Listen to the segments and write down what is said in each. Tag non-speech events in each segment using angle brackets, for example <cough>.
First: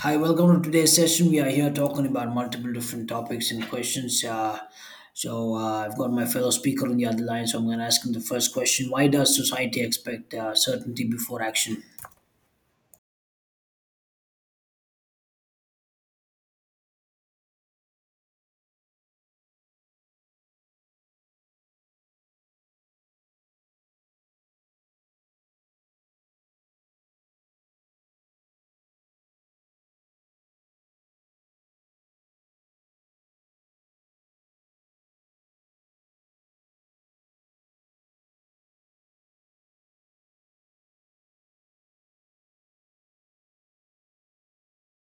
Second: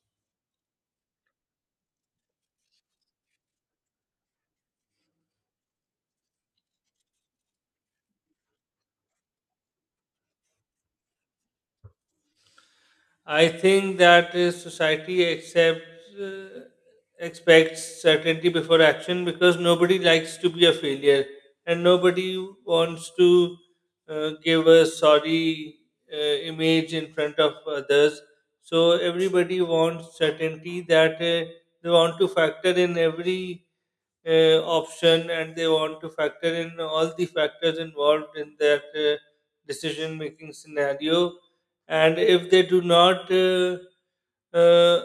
Hi, welcome to today's session. We are here talking about multiple different topics and questions. I've got my fellow speaker on the other line, so I'm going to ask him the first question. Why does society expect certainty before action? I think that society accepts expects certainty before action because nobody likes to be a failure and nobody wants to give a sorry image in front of others. So everybody wants certainty that they want to factor in every option and they want to factor in all the factors involved in that decision making scenario. And if they do not uh,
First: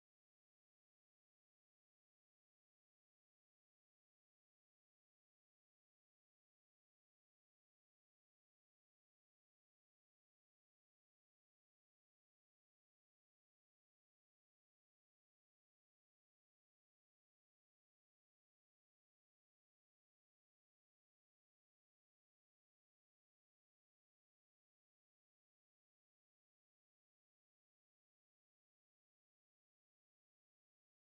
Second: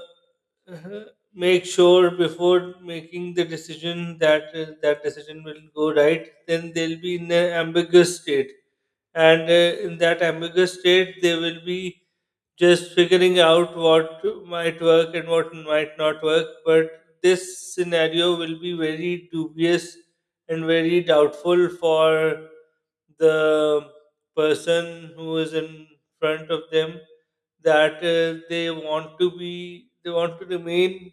<laughs> make sure before making the decision that that decision will go right, then they'll be in an ambiguous state. And in that ambiguous state, they will be just figuring out what might work and what might not work. But this scenario will be very dubious and very doubtful for the person who is in front of them that they they want to remain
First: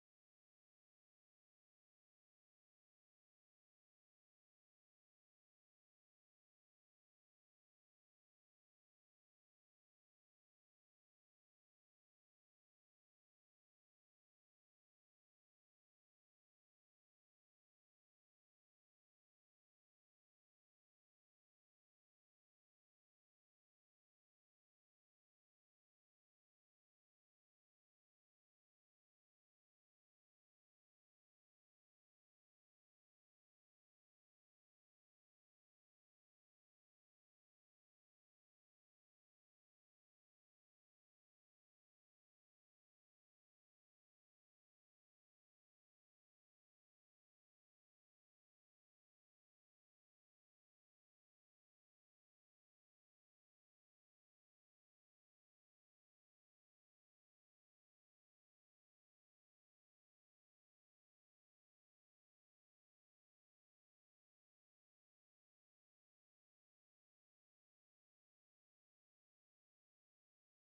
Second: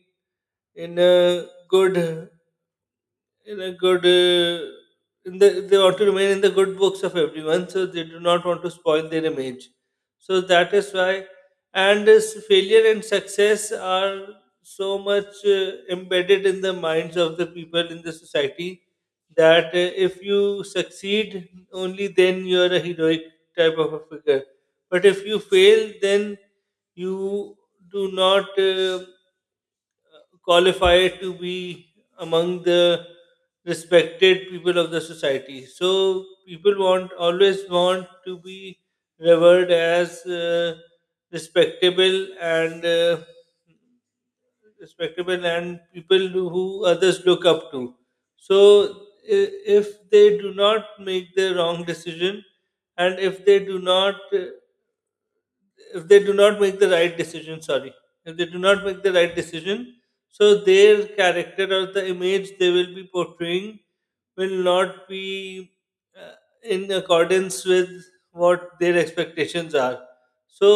in a good in a good in the they want to remain in the good books of everyone, so they do not want to spoil their image. So that is why, and this failure and success are so much embedded in the minds of the people in the society, that if you succeed, only then you are a heroic type of a figure, but if you fail, then you do not qualify to be among the respected people of the society. So people want always want to be revered as respectable and uh, respectable, and people who others look up to. So if they do not make the wrong decision, and if they do not if they do not make the right decision sorry if they do not make the right decision, so their character or the image they will be portraying will not be uh, in accordance with what their expectations are. So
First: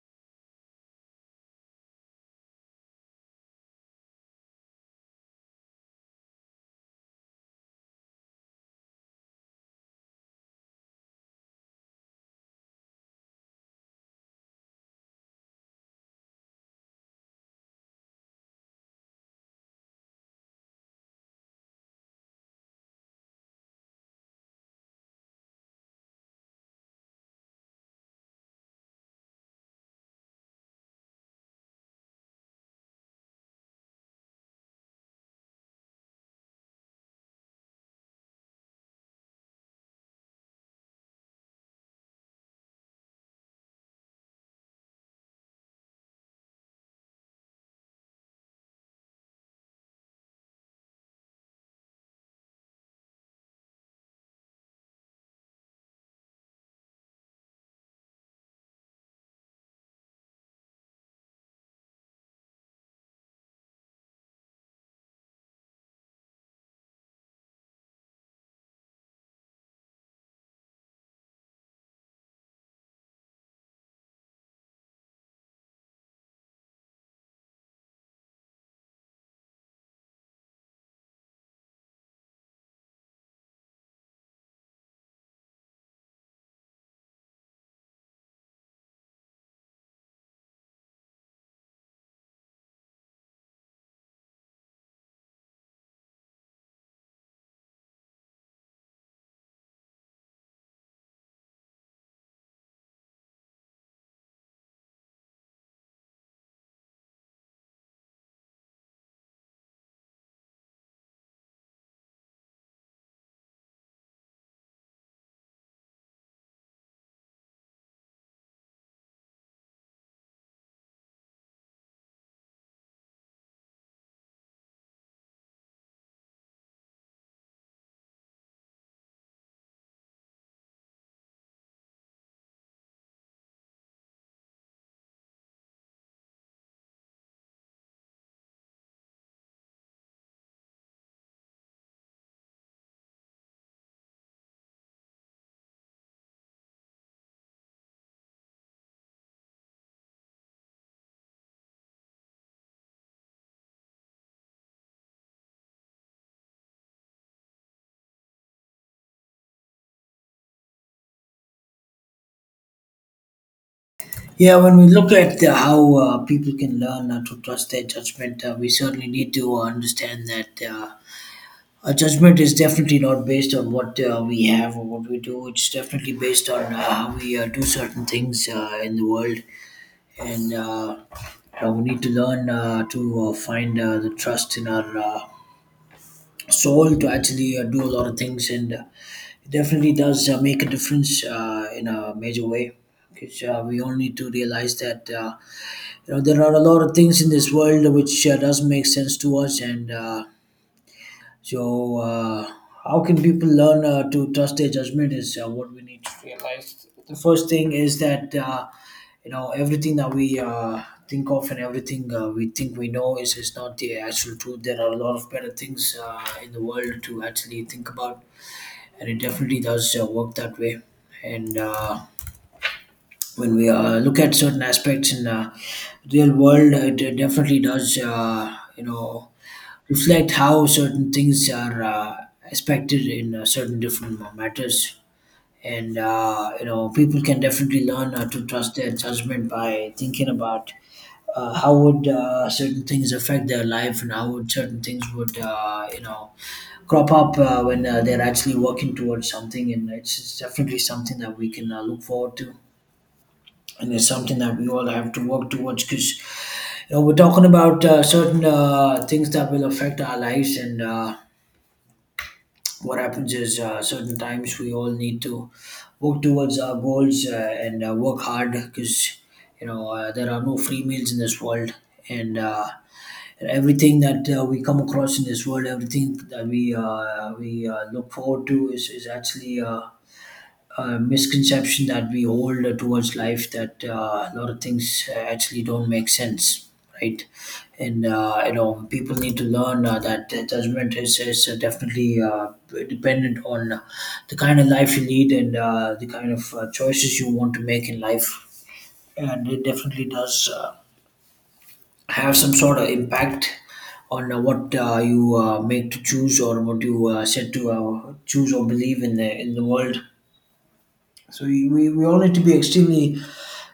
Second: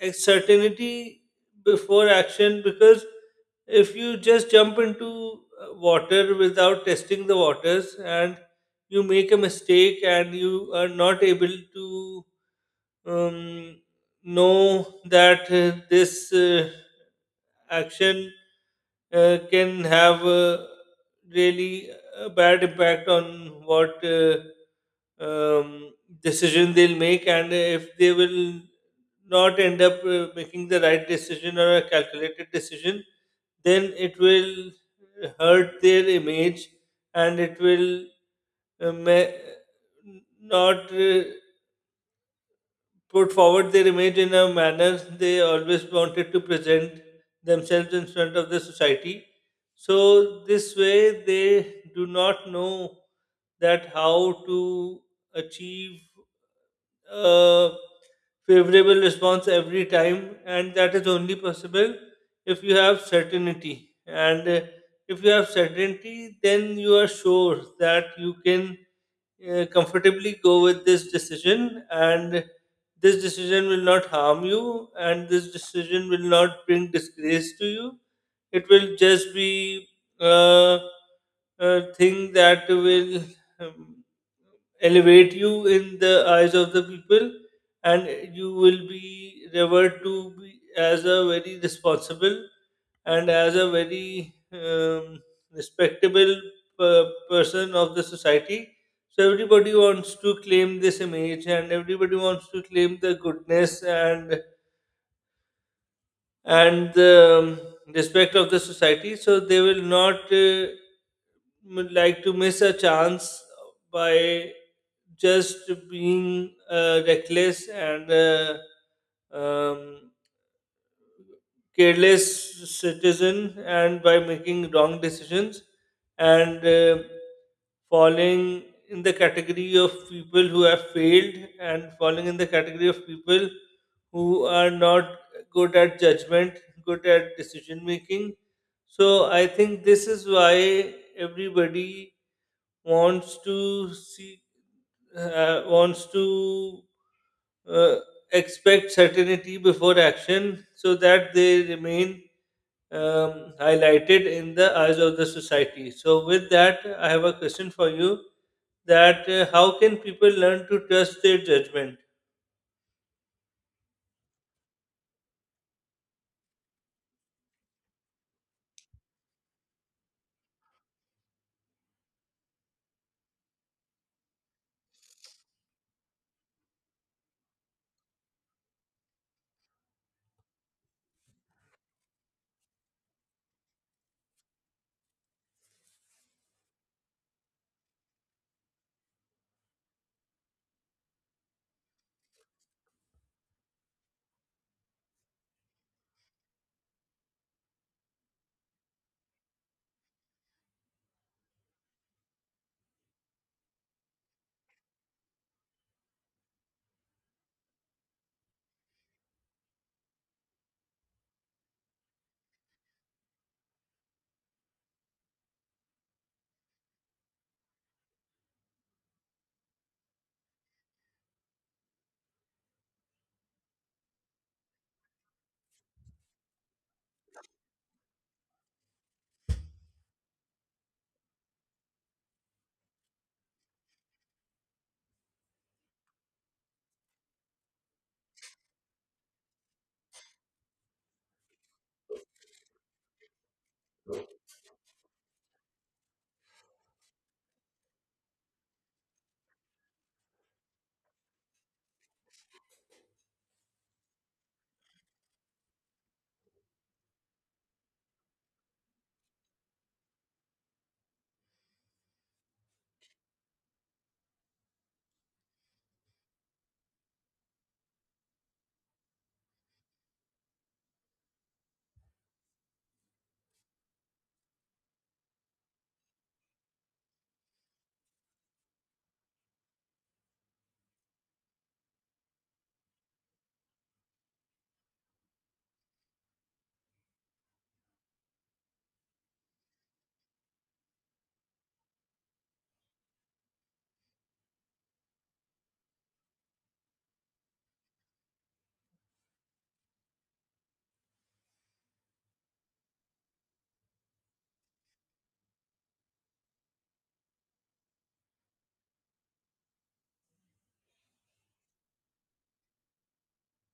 a certainty before action, because if you just jump into water without testing the waters, and you make a mistake and you are not able to um, know that this action can have really a bad impact on what um, decision they'll make, and if they will not end up making the right decision or a calculated decision, then it will hurt their image, and it will uh, ma- not put forward their image in a manner they always wanted to present themselves in front of the society. So, this way, they do not know that how to achieve a favorable response every time, and that is only possible if you have certainty. And if you have certainty, then you are sure that you can comfortably go with this decision, and this decision will not harm you, and this decision will not bring disgrace to you. It will just be uh, a thing that will um, elevate you in the eyes of the people, and you will be revered to be as a very responsible and as a very respectable person of the society. So everybody wants to claim this image, and everybody wants to claim the goodness and the um, respect of the society. So they will not like to miss a chance by just being reckless and um, careless citizen, and by making wrong decisions and falling in the category of people who have failed, and falling in the category of people who are not good at judgment, good at decision making. So I think this is why everybody wants to see wants to uh, expect certainty before action, so that they remain highlighted in the eyes of the society. So, with that, I have a question for you, that how can people learn to trust their judgment? Yeah, when we look at how people can learn to trust their judgment, we certainly need to understand that a judgment is definitely not based on what we have or what we do. It's definitely based on how we do certain things in the world and we need to learn to find the trust in our soul to actually do a lot of things, and it definitely does make a difference in a major way because we all need to realize that you know there are a lot of things in this world which doesn't make sense to us and so uh, how can people learn to trust their judgment is what we need to. The first thing is that you know everything that we think of, and everything we think we know is not the actual truth. There are a lot of better things in the world to actually think about, and it definitely does work that way. And when we look at certain aspects in real world, it definitely does you know reflect how certain things are expected in certain different matters. And you know people can definitely learn to trust their judgment by thinking about how would certain things affect their life, and how would certain things would you know crop up when they're actually working towards something, and it's definitely something that we can look forward to, and it's something that we all have to work towards because you know we're talking about certain things that will affect our lives. And what happens is certain times we all need to work towards our goals and work hard because you know there are no free meals in this world, and everything that we come across in this world, everything that we look forward to is actually misconception that we hold towards life, that a lot of things actually don't make sense, right? And you know, people need to learn that judgment is definitely dependent on the kind of life you lead, and the kind of choices you want to make in life, and it definitely does have some sort of impact on what you make to choose, or what you said to choose or believe in the world. So we all need to be extremely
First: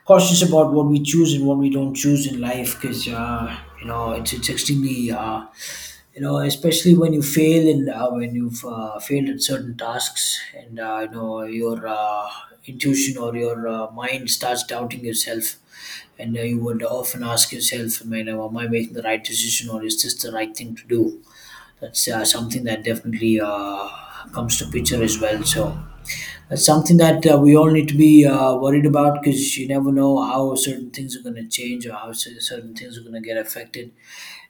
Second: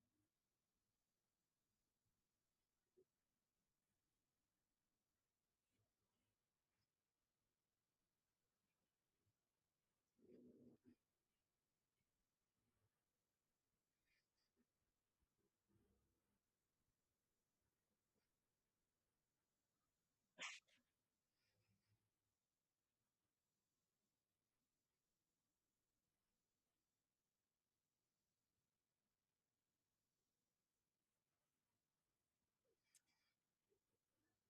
cautious about what we choose and what we don't choose in life because, you know, it's extremely, you know, especially when you fail, and when you've failed at certain tasks, and you know, your intuition or your mind starts doubting yourself. And you would often ask yourself, I mean, am I making the right decision, or is this the right thing to do? That's something that definitely comes to picture as well. So, that's something that we all need to be worried about, because you never know how certain things are going to change, or how certain things are going to get affected.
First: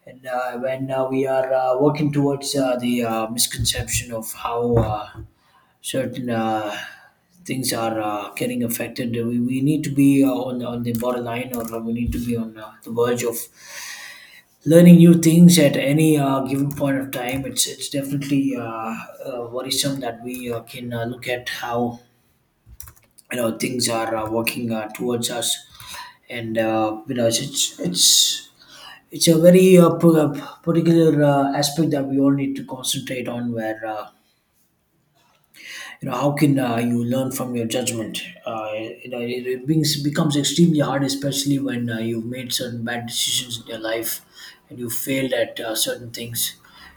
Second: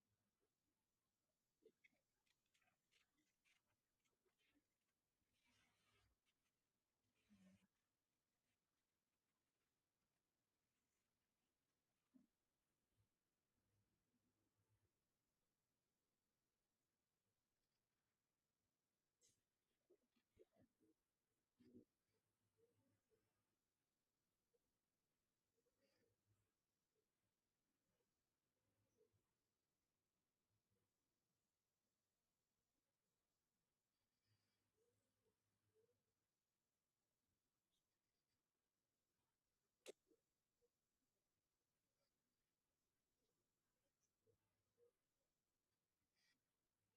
And when we are working towards the misconception of how certain things are getting affected, we need to be on the borderline, or we need to be on the verge of learning new things at any given point of time. It's definitely worrisome that we can look at how you know things are working towards us, and you know it's a very particular aspect that we all need to concentrate on, where you know how can you learn from your judgment. You know, it becomes extremely hard, especially when you've made certain bad decisions in your life and you failed at certain things.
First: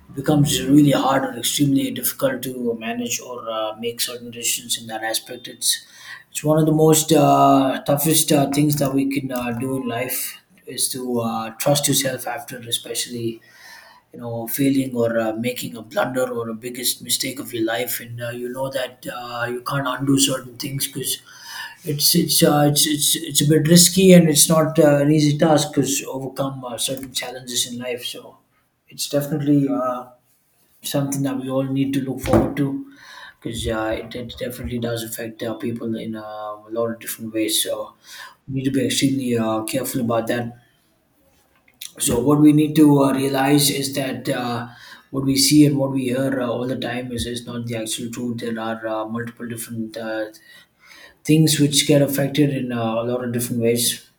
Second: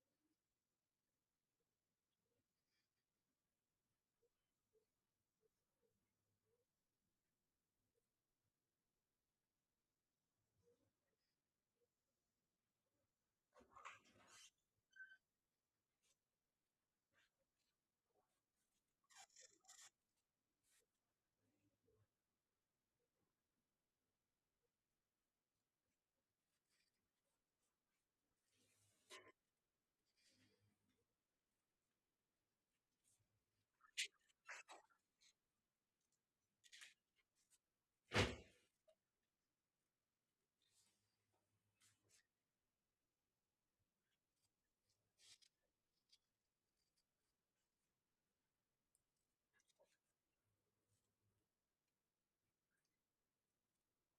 It becomes really hard or extremely difficult to manage or make certain decisions in that aspect. It's one of the most toughest things that we can do in life is to trust yourself, after especially you know failing or making a blunder or a biggest mistake of your life, and you know that you can't undo certain things, because it's a bit risky, and it's not an easy task because overcome certain challenges in life. So it's definitely something that we all need to look forward to, because it definitely does affect people in a lot of different ways. So we need to be extremely careful about that. So what we need to realize is that what we see and what we hear all the time is not the actual truth. There are multiple different things which get affected in a lot of different ways,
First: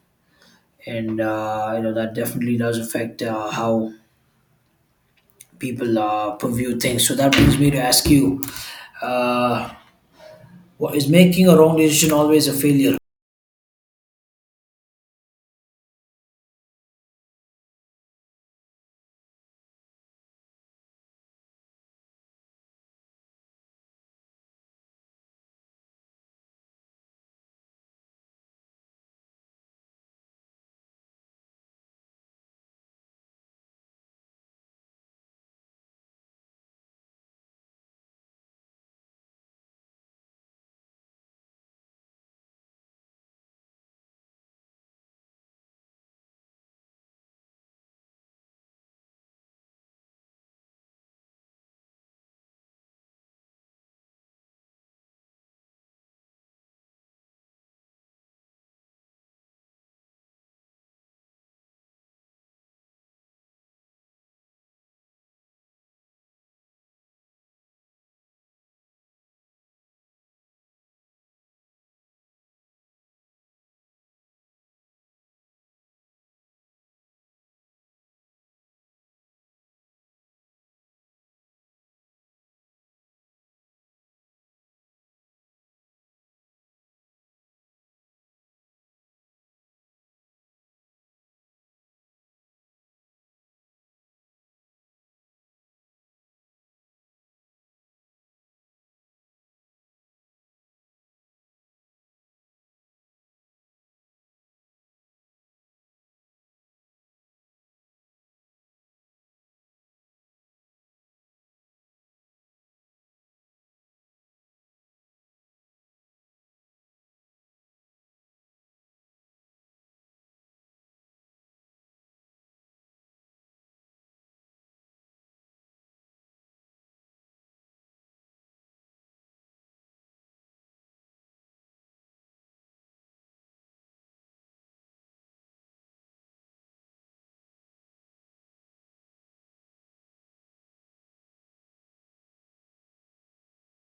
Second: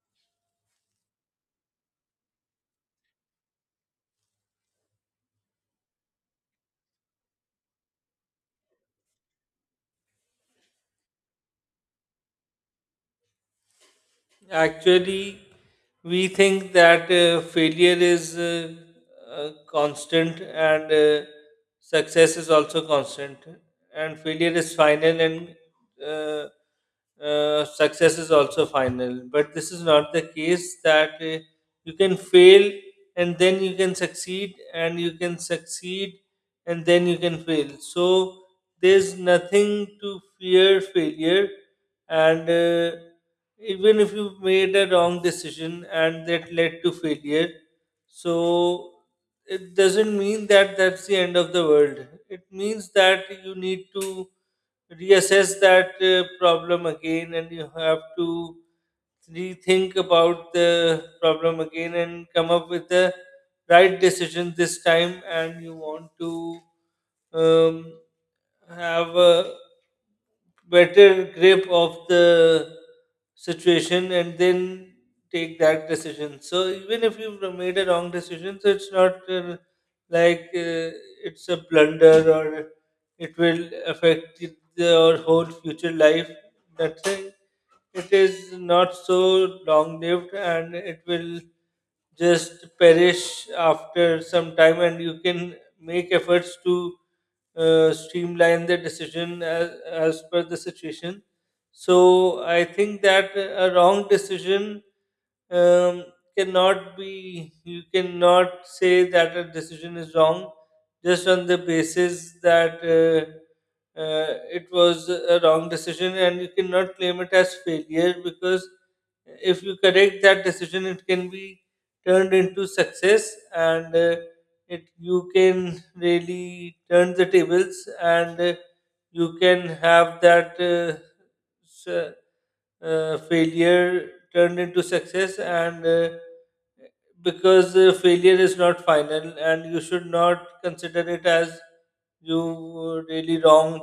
and you know that definitely does affect how people purview things. So that brings me to ask you, uh, what is making a wrong decision always a failure? Actually, we think that failure is constant and success is also constant, and failure is final and uh, success is also final. But this is not the case, that you can fail and then you can succeed, and you can succeed and then you can fail. So, there's nothing to fear failure, and even if you made a wrong decision and that led to failure, so it doesn't mean that that's the end of the world. It means that you need to reassess that problem again, and you have to rethink about the problem again and come up with the right decision this time, and you want to um, have a better grip of the situation, and then take that decision. So even if you've made a wrong decision, so it's not like uh, it's a blunder, or it will affect your whole future life. Nothing. It is not so long lived, and it will just perish after some time, and you can make efforts to streamline the decision as per the situation. So I think that a wrong decision, um, cannot be you cannot say that a decision is wrong just on the basis that uh, it was a wrong decision, and you cannot claim it as failure, because if you correct that decision, it can be turned into success. And it, you can really turn the tables, and you can have that s- failure turned into success. And because failure is not final, and you should not consider it as you were really wrong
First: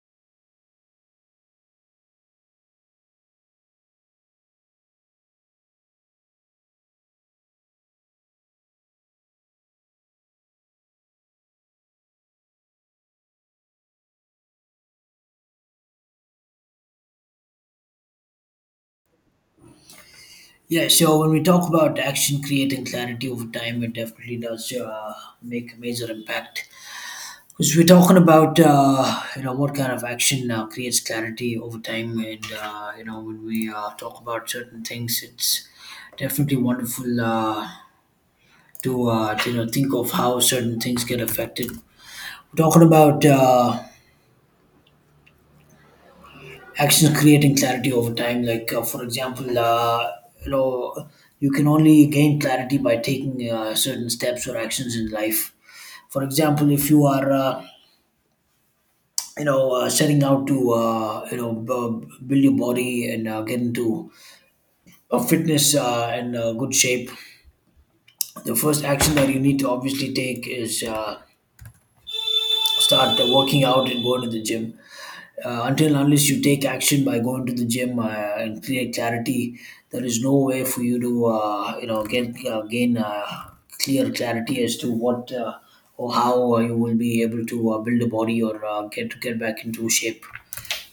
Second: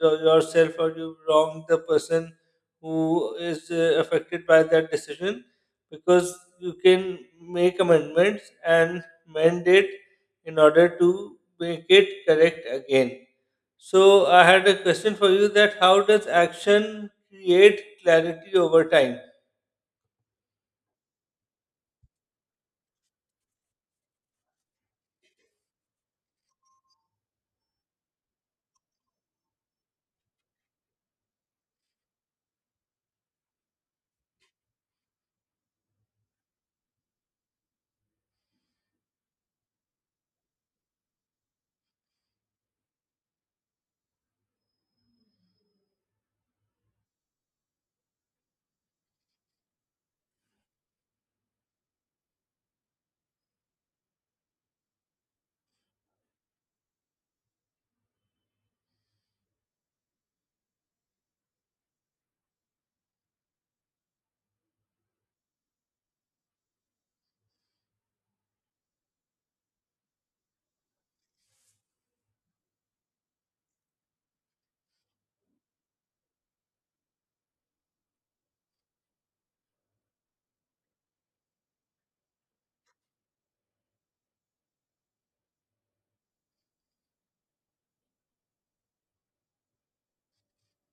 yourself, or you wrong the person who is affected by that decision, because you can make amendments and mend it in order to make it correct again. So I had a question for you, that how does action create clarity over time? Yeah, so when we talk about action creating clarity over time, it definitely does make a major impact. Because we're talking about you know what kind of action creates clarity over time, and you know when we talk about certain things, it's definitely wonderful to you know think of how certain things get affected. We're talking about actions creating clarity over time. Like for example, you know you can only gain clarity by taking certain steps or actions in life. For example, if you are you know setting out to you know build your body and get into a fitness and good shape, the first action that you need to obviously take is start working out and going to the gym. Until and unless you take action by going to the gym and create clarity, there is no way for you to you know get gain clear clarity as to what or how you will be able to build a body or get back into shape.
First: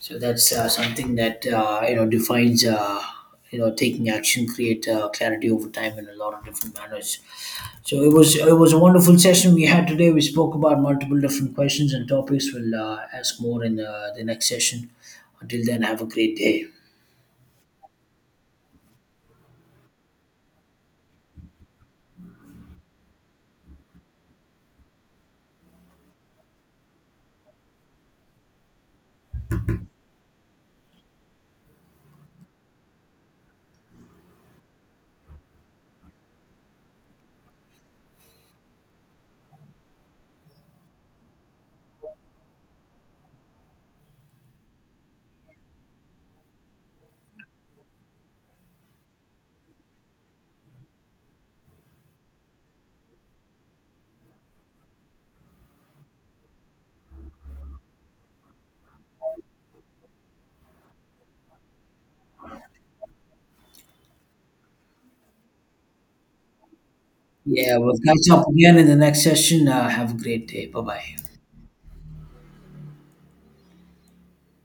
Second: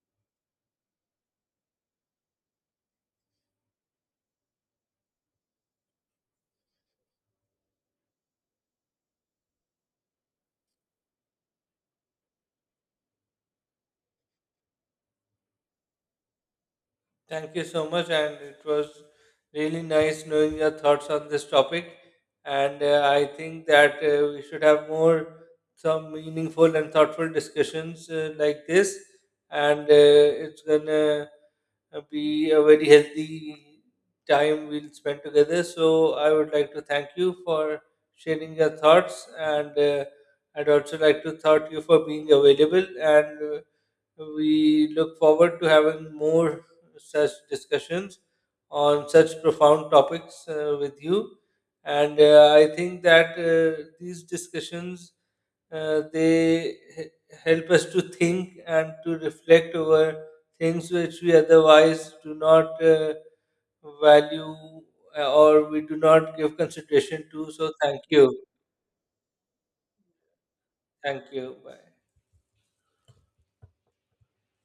So that's something that you know defines you know taking action, create clarity over time in a lot of different manners. So it was a wonderful session we had today. We spoke about multiple different questions and topics. We'll ask more in the next session. Until then, have a great day. Thank you so much, and it was really nice knowing your thoughts on this topic. And I think that we should have more some meaningful and thoughtful discussions like this. And it's gonna be a very healthy time we'll spend together. So I would like to thank you for sharing your thoughts, and I'd also like to thank you for being available. And we look forward to having more such discussions on such profound topics with you. And I think that these discussions uh, they h- help us to think and to reflect over things which we otherwise do not value or we do not give consideration to. So, Yeah, we'll thank catch you. up again in the next session. Have a great day. Bye bye. Thank you. Bye.